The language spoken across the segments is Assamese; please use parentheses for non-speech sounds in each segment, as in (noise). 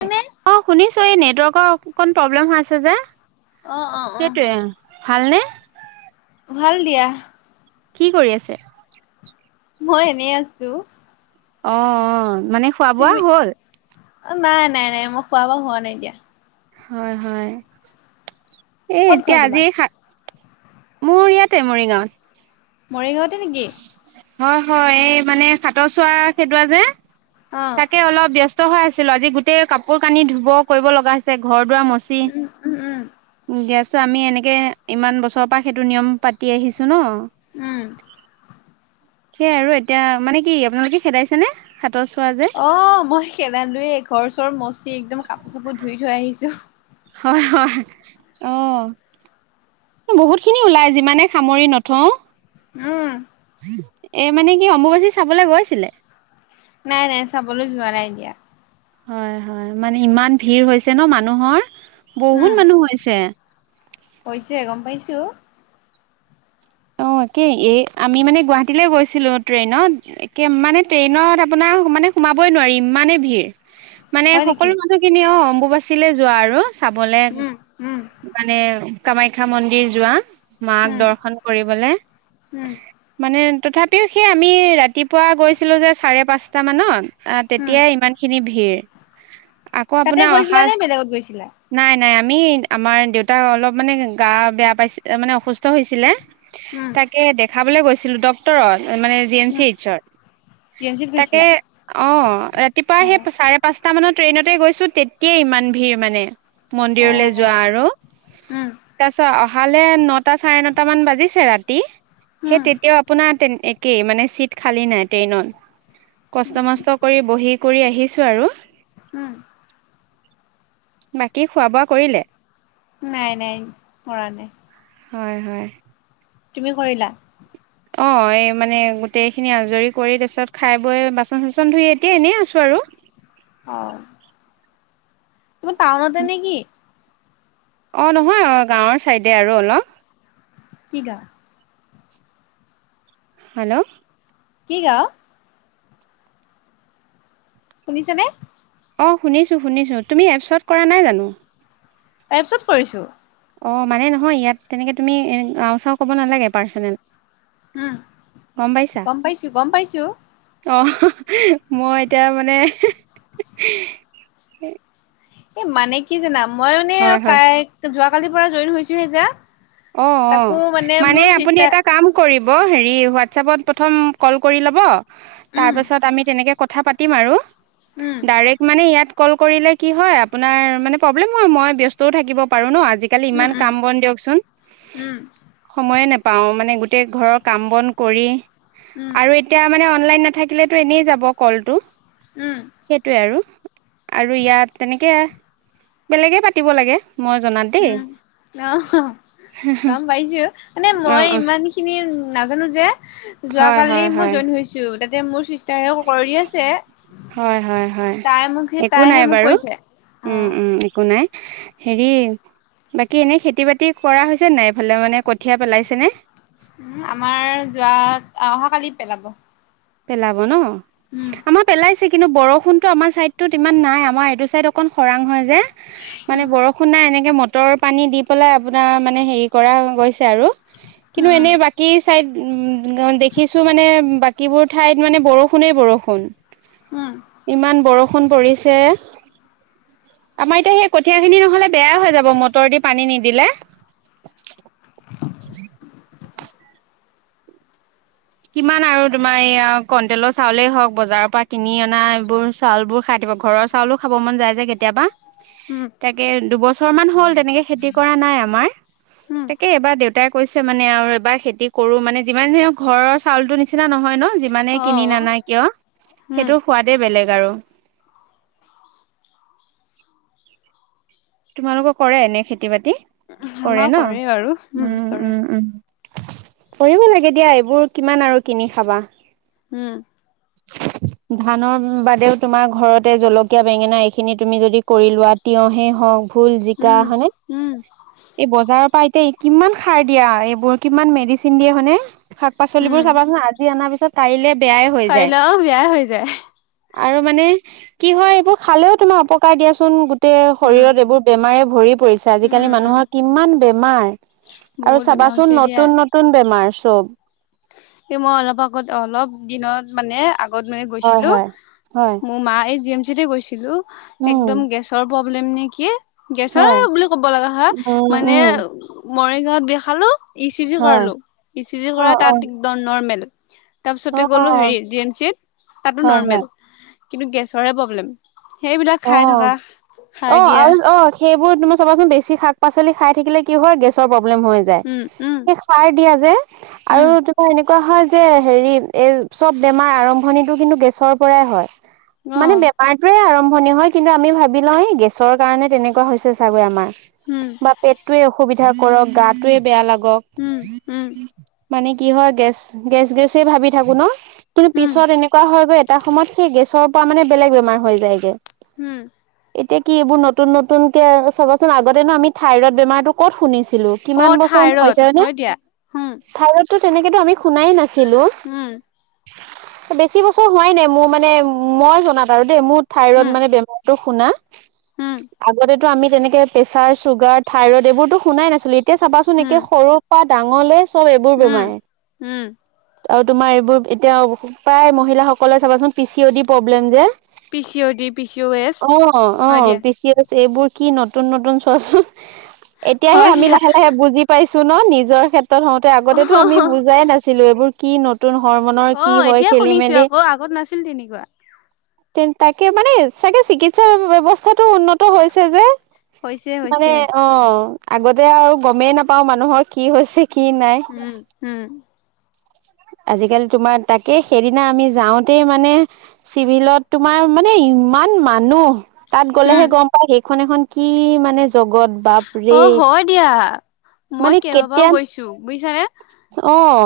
অ অঁ শুনিছোঁ এই নেটৱৰ্কৰ অকণ প্ৰব্লেম হৈ আছে যে। অ অ সেইটোয়ে ভালনে। ভাল দিয়া। কি কৰি আছে। মই এনেই আছো অ অ মানে খোৱা বোৱা তুমি হ'ল নাই নাই মই খোৱা ব হোৱা নাই দিয়া হয় হয় এই ক'ত ঘৰ এতিয়া আজি। তোমাৰ মোৰ ইয়াতে মৰিগাঁৱত। মৰিগাঁৱতে নেকি? হয় হয় এই মানে সাতৰ চোৱা সেইটোৱা যে অ তাকে অলপ ব্যস্ত নষ্ট হৈ আছিলো আজি গোটেই কাপোৰ কানি ধুব কৰিব লগা হৈছে। ঘৰ দুৱাৰ মচি উম উম উম গেছ- চ' আমি এনেকৈ ইমান বছৰৰ পৰা সেইটো নিয়ম পাতি আহিছোঁ ন উম সেইয়াই আৰু এতিয়া মানে কি আপোনালোকে খেদাইছে নে হাতৰ চো অ মই সেৰালোৱে ঘৰ চৰ মচি একদম কাপোৰ চাপোৰ ধুই থৈ আহিছো। হয় হয় আহ বহুত খিনি ওলাই যিমানে সামৰি নথওঁ। উম এ মানে কি অম্বুবাচী চাবলে গৈছিলে। নাই নাই চাবলৈ যোৱা নাই এতিয়া হয় হয় মানে ইমান ভিৰ হৈছে ন মানুহৰ উম বহুত মানুহ হৈছে। হৈছে গম পাইছো (unintelligible) তাকে এই আমি মানে গুৱাহাটীলৈ গৈছিলো ট্ৰেইনত একে মানে ট্ৰেইনত আপোনাৰ মানে সোমাবই নোৱাৰি ইমানেই ভিৰ মানে হয় সকলো নেকি মানুহখিনি অ অম্বুবাচীলে যোৱা আৰু চাবলে উম উম মানে কামাখ্যা মন্দিৰ যোৱা মাক উম দৰ্শন কৰিবলে উম মানে মানে তথাপিও সেই আমি ৰাতিপুৱা গৈছিলোঁ যে চাৰে পাঁচটামানত অ উম তেতিয়াই ইমান খিনি ভিৰ আকৌ তাতে আপোনাৰ গৈছিলা অহা নে বেলেগত গৈছিলা নাই নাই আমি আমাৰ দেউতা অলপ মানে গা বেয়া পাইছিল মানে অসুস্থ হৈছিলে। উম তাকে দেখাবলৈ গৈছিলো ডক্তৰ মানে জি এম চি উম এইচত জি এম চিত তাকে গৈছিলা অ ৰাতিপুৱা অ সেই চাৰে পাঁচটা মানত। ট্ৰেইনতে গৈছো তেতিয়াই ইমান ভিৰ মানে। অ মন্দিৰলৈ যোৱা আৰু উম তাছত অহালে নটা চাৰে নটা মান বাজিছে। ৰাতি সেই উম তেতিয়াও আপোনাৰ একেই মানে চিট খালি নাই ট্ৰেইনৰ। কষ্ট উম মষ্ট কৰি বহি কৰি আহিছো আৰু উম বাকী খোৱা বোৱা কৰিলে। নাই নাই কৰা নাই হয় হয়। তুমি কৰিলা। অ এই মানে গোটেই খিনি আজৰি কৰি তাৰিছত খাই বৈ বাচন চাচন ধুই এতিয়া এনেই আছো আৰু অ তোমাৰ টাউনতে নেকি? অ নহয় অ গাঁৱৰ ছাইডে আৰু অলপ কি গাঁও হেল্ল' কি গাঁও শুনিছেনে অ শুনিছো শুনিছো তুমি এপছত কৰা নাই জানো এপছত কৰিছো অ মানে নহয় ইয়াত তেনেকৈ তুমি গাঁও চাও ক'ব নালাগে পাৰ্চনেল উম গম পাইছো গম পাইছো অ মই এতিয়া মানে এ মানে কি জানা মই মানে হয় হয় যোৱা কালিৰ পৰা জইন হৈছোহে যে অ অ তাকো মানে মোৰ আপুনি চিষ্টাৰ এটা কাম কৰিব হেৰি হোৱাটছপত প্ৰথম কল কৰি ল'ব উম তাৰপাছত আমি তেনেকে কথা পাতিম আৰু উম ডাইৰেক্ট মানে ইয়াত কল কৰিলে কি হয় আপোনাৰ মানে প্ৰব্লেম হয় মই ব্যস্তও থাকিব পাৰো ন আজিকালি উম ইমান উম কাম বন দিয়কচোন উম সময়ে নাপাও মানে গোটেই ঘৰৰ কাম বন কৰি আৰু উম এতিয়া মানে অনলাইন নাথাকিলেতো এনেই যাব কলটো সেইটোৱে আৰু আৰু ইয়াত তেনেকে বেলেগে পাতিব লাগে মই জনাত দেই উম অ গম পাইছো মানে অ মই অ ইমান খিনি নাজানো যে যোৱা হয় কালি হয় মই হয় জইন হৈছো ত যে মোৰ চিষ্টাৰে কৰি আছে হয় হয় হয় তাই মোক স একো নাই তাইহে মোক বাৰু কৈছে অ উম উম একো নাই হেৰি বাকী এনেই খেতি বাতি কৰা হৈছে নাই এইফালে মানে কঠিয়া পেলাইছেনে উ আমাৰ যোৱা অহা কালি পেলাব পেলাব ন উম আমাৰ পেলাইছে কিন্তু বৰ বৰষুণতো আমাৰ চাইদতত ইমান নাই আমাৰ এইটো চাইদ অকণ খৰাং হয় যে মানে উম বৰষুণ নাই এনেকে বতৰ পানী দি পেলাই আপোনাৰ মানে হেৰি কৰা গৈছে আৰু কিন্তু উম এনে বাকী চাইড দেখিছো মানে বাকীবোৰ ঠাইত মানে বৰষুণে বৰষুণ উম উম ইমান বৰষুণ পৰিছে আমাৰ এতিয়া সেই কঠিয়া খিনি নহলে বেয়াাই হৈ যাব মটৰ দি পানী নিদিলে (unintelligible) উ কিমান আৰু তোমাৰ এইয়া কন্টেলৰ চাউলেই হওঁক বজাৰৰ পৰা কিনি অনা এইবোৰ চাউল বোৰ খাই থাকো ঘৰৰ চাউলো খাব মন যায় যে কেতিয়াবা উম তাকে দুবছৰ মান হ'ল তেনেকে খেতি কৰা নাই আমাৰ উম তাকে এবাৰ দেউতাই কৈছে মানে আৰু এবাৰ খেতি কৰো মানে যিমান ধক ঘৰৰ টো নিচিনা নহয় ন যিমানে অ কিনি নানা কিয় উম সেইটো সোৱাদে বেলেগ গ আৰু তোমালোকক কৰে এনে খেতি বাতি কৰে আমাৰ ন বাৰু উম কৰে উম উম কৰিব লাগে দিয়া এইবোৰ কিমান আৰু কিনি খাবা হম ধানৰ বাদেও তোমাৰ ঘৰতে জলকীয়া বেঙেনা এইখিনি তুমি যদি কৰি লোৱা তিয়হেই হওঁক ভুল জিকা উম হয়নে উম এই বজাৰৰ পৰা এতিয়া কিমান সাৰ দিয়া এইবোৰ কিমান মেডিচিন দিয়ে হয়নে শাক পাচলিবোৰ চাবাচোন আজি অনাৰ পিছত কাইলে বেয়াই হৈ যায় খাবলে অ বেয়া হৈ যায় আৰু মানে কি হয় এইবোৰ খালেও তোমাৰ অপকাৰ দিয়াচোন গোটেই উম শৰীৰত এইবোৰ আমাৰে ভৰি পৰিছে আজিকালি উম উম মানুহৰ কিমান বেমাৰ আৰু বহুত বেমাৰ চাবাচোন হৈছে দিয়া নতুন নতুন বেমাৰ চব এই মই অলপ আগত অলপ দিনত মানে আগ। আত মানে হয় গৈছিলো হয় হয় মোৰ মা এই জি এম চি গৈছিলো উম একদম গেচৰ, প্ৰব্লেম নে কি গেছৰ হয় বুলি ক'ব লগা হয় উম মানে। উম মৰিগাঁৱত দেখালো ই চি জি হয় কৰালো ই চি জি অ কৰা অ তাত একদ নৰ্মেল। অ তাৰপিছতে গ'লো হেৰি ডি এন চি তাতো হয় হয় নৰ্মেল কিন্তু গেছৰে প্ৰব্লেম (inaudible) সেইবিলাক অ খাই থকা অ সাৰ দিয়া। আৰু অ সেইবোৰ তুম চাবাচোন ন বেছি শাক পাচলি খাই থাকিলে কি হয় গেছৰ প্ৰ প্ৰব্লেম হৈ যায় উম উম এ সাৰ দিয়া যে আৰু উম তোমাৰ। এনেকুৱা হয় যে হেৰি এই চব বেমাৰ আৰম্ভণিটো কিন্তু গেছৰ পৰাই হয় (inaudible) অ মানে বেমাৰটো আৰম্ভ। হয় কিন্তু আমি ভাবি লওঁ গেছৰ কাৰণে তেনেকুৱা হৈছে চাগৈ আমাৰ উম বা পেটতোৰে। সুবিধা কৰক গাটোৱে বেয়া লাগক। উম উম মানে কি হয় গেছ গেছ গেছেই ভাবি থাকো ন। কিন্তু উম পিছত এনেকুৱা হয় গৈ এটা সময়ত সেই গেছৰ পৰা মানে বেলেগ বেমাৰ হৈ যায়গে। উম (inaudible) এতিয়া কি এইবোৰ নতুন নতুন কে চবাচোন আগতেনো আমি থাইৰইড বেমাৰতো। ক'ত শুনিছিলো অ কিমান বছৰনো থাইৰড হৈছোনে। হয় দিয়া উম টো তেনেকেটো আমি শুনাই নাছিলো। উম, বেছি বছৰ হোৱাই নাই মোৰ মানে মই জনাত আৰু দেই মোৰ। থাইৰইড উম, মানে বেমাৰটো শুনা। উম। টো আমি তেনেকে প্ৰেছাৰ চুগাৰ থাইৰইড এইবোৰতো শুনাই নাছিলো এতিয়া চাবাচোন একে উম, সৰু পাত (inaudible) ডাঙলে চব এইবোৰ উম, বেমাৰে। উম, আৰু তোমাৰ এইবোৰ এতিয়া প্ৰায় মহিলাসকলে চাবাচোন P C O D problem যে। P C O D, P C S অ অ হয় দিয়া, পিচি ' এইবোৰ কি নতুন নতুন চোৱাচোন এতিয়াহে হয় আমি দিয়া। লাহে লাহে বুজি পাইছো। চুন নিজৰ ক্ষেত্ৰত হওঁতে অ', আগতেটো আমি বুজাই নাছিলো এইবোৰ কি ন। নতুন হমনৰ কি অ', হয় এতিয়া খেলি শুনিছো মেলি' আকৌ আগত নাছিল তেনেকুৱা। তে তাকে মানে চাগে চিকিৎসা ব্যবস্থাটো উন্নত হৈছে যে। হৈছে, মানে হৈছে, অ আগতে আৰু গমেই নাপাও মানুহৰ কি হৈছে। কি নাই উম উম। আজিকালি তোমাৰ তাকে সেইদিনা আমি যাওঁতে মানে চিভিলত তোমাৰ মানে। ইমান মানুহ তাত উম, গ'লেহে গম পায় সেইখন এখন কি মানে জগত বাপ অ', ৰে' হয় দিয়া। মই কেইবা বাউ গৈছো বুজিছানে অ'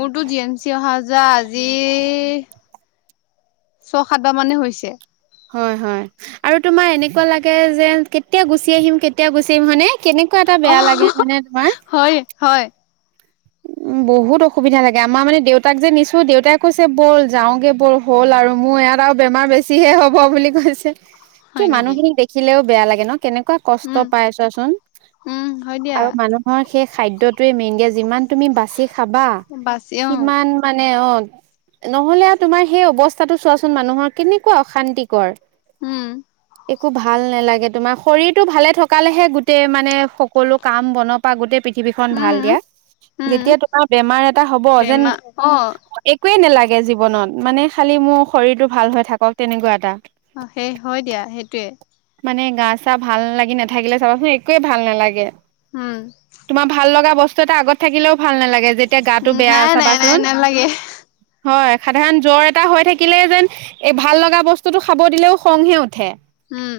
মোৰতো জি এম চি অহা আ। পূজা আজি ছয় সাতবাৰ মানে হৈছে। হয় হয় আৰু তোমাৰ এনেকুৱা লাগে যে কেতিয়া গুচি আহিম কেতিয়া গুচি আহিম হয়ানে। কেনেকুৱা এটা অ', বেয়া লাগে মানে তোমাৰ? উ। বহুত অসুবিধা লাগে আমাৰ মানে দেউতাক যে নিছো দেউতাই কৈছে ব'ল যাওগে বল হ'ল আৰু মোৰ। ইয়াত আৰু বেমাৰ বেছি হে হ'ব বুলি কৈছে কি হয় নেকি? মানুহখিনিক দেখিলেও বেয়া লাগে ন কেনেকুৱা, এনেকুৱা কষ্ট উম, পাই ছোৱাচোন উম, হয় দিয়া আৰু মানুহৰ সেই খাদ্যটোৱে মেইনকে যিমান। তুমী বাচি খাবা বাছি অ', মিমান মানে অ। নহলে আৰু তোমাৰ সেই অৱস্থাটো চোৱাচোন মানুহৰ কেনেকুৱা অশান্তিকৰ। উম। একো ভাল নালাগে তোমাৰ শৰীৰটো ভালে থকালেহে গোটেই মানে সকলো কাম বনৰ পৰা গোটেই। পৃথিৱীখন ভাল উম, দিয়া। উম। যেতিয়া তোমাৰ বেমাৰ এটা হ'ব যেন বেমাৰ অ একোৱে নালাগে জীৱনত মানে। খালি মোৰ শৰীৰটো ভাল হৈ থাকক তেনেকুৱা এটা। অ সেই হয় দিয়া সেইটোৱে। মানে গা চা ভাল লাগি নাথাকিলে চাবাচোন একোৱে ভাল নালাগে। উম তোমাৰ ভাল লগা বস্তু এটা আগত থাকিলেও ভাল নালাগে। যেতি তিয়া গাটো বেয়া নাই নাই নাই চাবাচোন নালাগে হয়। সাধাৰণ জ্বৰ এটা হৈ থাকিলে যেন এই ভাল লগা বস্তুটো খাব দিলেও খংহে উঠে। উম।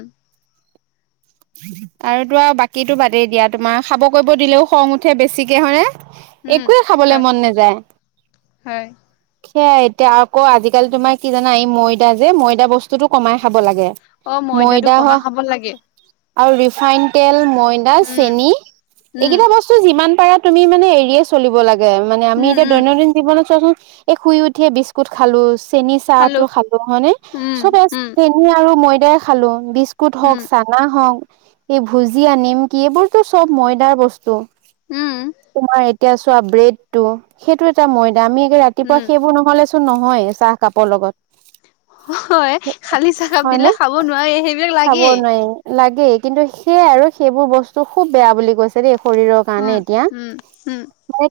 আৰুতো আৰু বাকীতো বাদেই দিয়া। তোমাৰ খাব কৰিব দিলেও খং উঠে, বেছিকে হয়নে? উম একোৱে খাবলে হয় মন নাযায়। হয় সেয়াই এতিয়া আকৌ আজিকালি তোমাৰ কি জানা এই ময়দা যে ময়দা বস্তুটো কমাই খাব লাগে। অ, ময়দাটো ময়দা হ কমাই খাব লাগে। আৰু ৰিফাইন তেল, ময়দা, উম চেনি উম এইকেইটা বস্তু যিমান পাৰা তুমি মানে মানে এৰিয়ে চলিব লাগে। মানে আমি উম এতিয়া উম দৈনন্দিন জীৱনত চোৱাচোন এই শুই উঠিয়ে বিস্কুট খালো চেনি চাহ টো খালো, হয়নে? উম চবে উম চেনি আৰু ময়দাই খালো বিচ বিস্কুট উম হওক, চানা হওক, এই ভূজিয়া, নিমকী এইবোৰটো চব ময়দাৰ বস্তু। উম। তোমাৰ এতিয়া চোৱা ব্ৰেডটো, সেইটো এটা ময়দা আমি উম ৰাতিপুৱা সেইবোৰ নহলে নহয়েই চাহ কাপৰ লগত। হয় খালি চাহকাপ হয়নে দিলে খাব নোৱাৰি। সেইবিলাক খাব লাগেই। নোৱাৰি লাগেই। কিন্তু সেইয়াই আৰু সেইবোৰ বস্তু খুব বেয়া বুলি কৈছে দেই শৰীৰৰ উম কাৰণে এতিয়া। উম উম।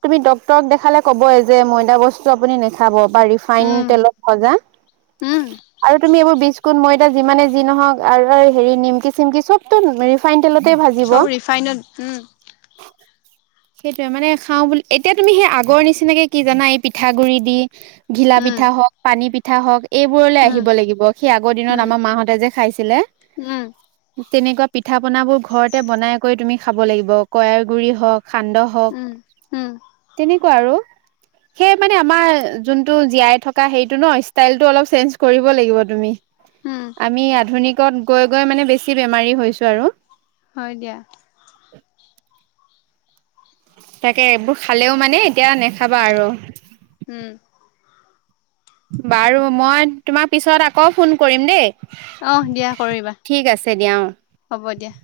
আমি ডক্তৰক দেখালে ক'বই যে ময়দা বস্তু আপুনি নেখাব। বা ৰিফাইন উম তেলত ভজা উম আৰু তুমি এইবোৰ বিস্কু কুট, ময়দা যিমানেই যি নহওক আৰু হেৰি নিমকি-চিমকি চবতো ৰিফাইন তেলতেই ভাজিব। চব ৰিফাইনত উম সেইটোৱেই মানে খাওঁ বুলি, এতিয়া তুমি সেই আগৰ নিচিনাকে কি জানা এই পিঠাগুৰি দি ঘিলা উম পিঠা হওক পানী পিঠা হওক এইবোৰলে আহিব লাগিব। সেই আগৰ দিনত উম আমাৰ মাহঁতে যে খাইছিলে। উম উম তেনেকুৱা পিঠাপনাবোৰ ঘৰতে বনাই কৰি তুমি খাব লাগিব। কয়াৰ গুড়ি হওক সান্দহ হওক। উম উম তেনেকুৱা আৰু। সেই মানে আমাৰ যোনটো জীয়াই থকা হেৰীতো ন, ষ্টাইলটো অলপ চেঞ্জ কৰিব লাগিব তুমি। উম আমি আধুনিকত গৈ-গৈ মানে বেছি বেমাৰী হৈছো আৰু। হয় দিয়া। তাকে এইবোৰ খালেও মানে এতিয়া নেখাবা আৰু। উম। বাৰু মই তোমাক পিছত আকৌ ফোন কৰিম দেই। অ দিয়া কৰিবা। ঠিক আছে দিয়া অ'। হ'ব দিয়া।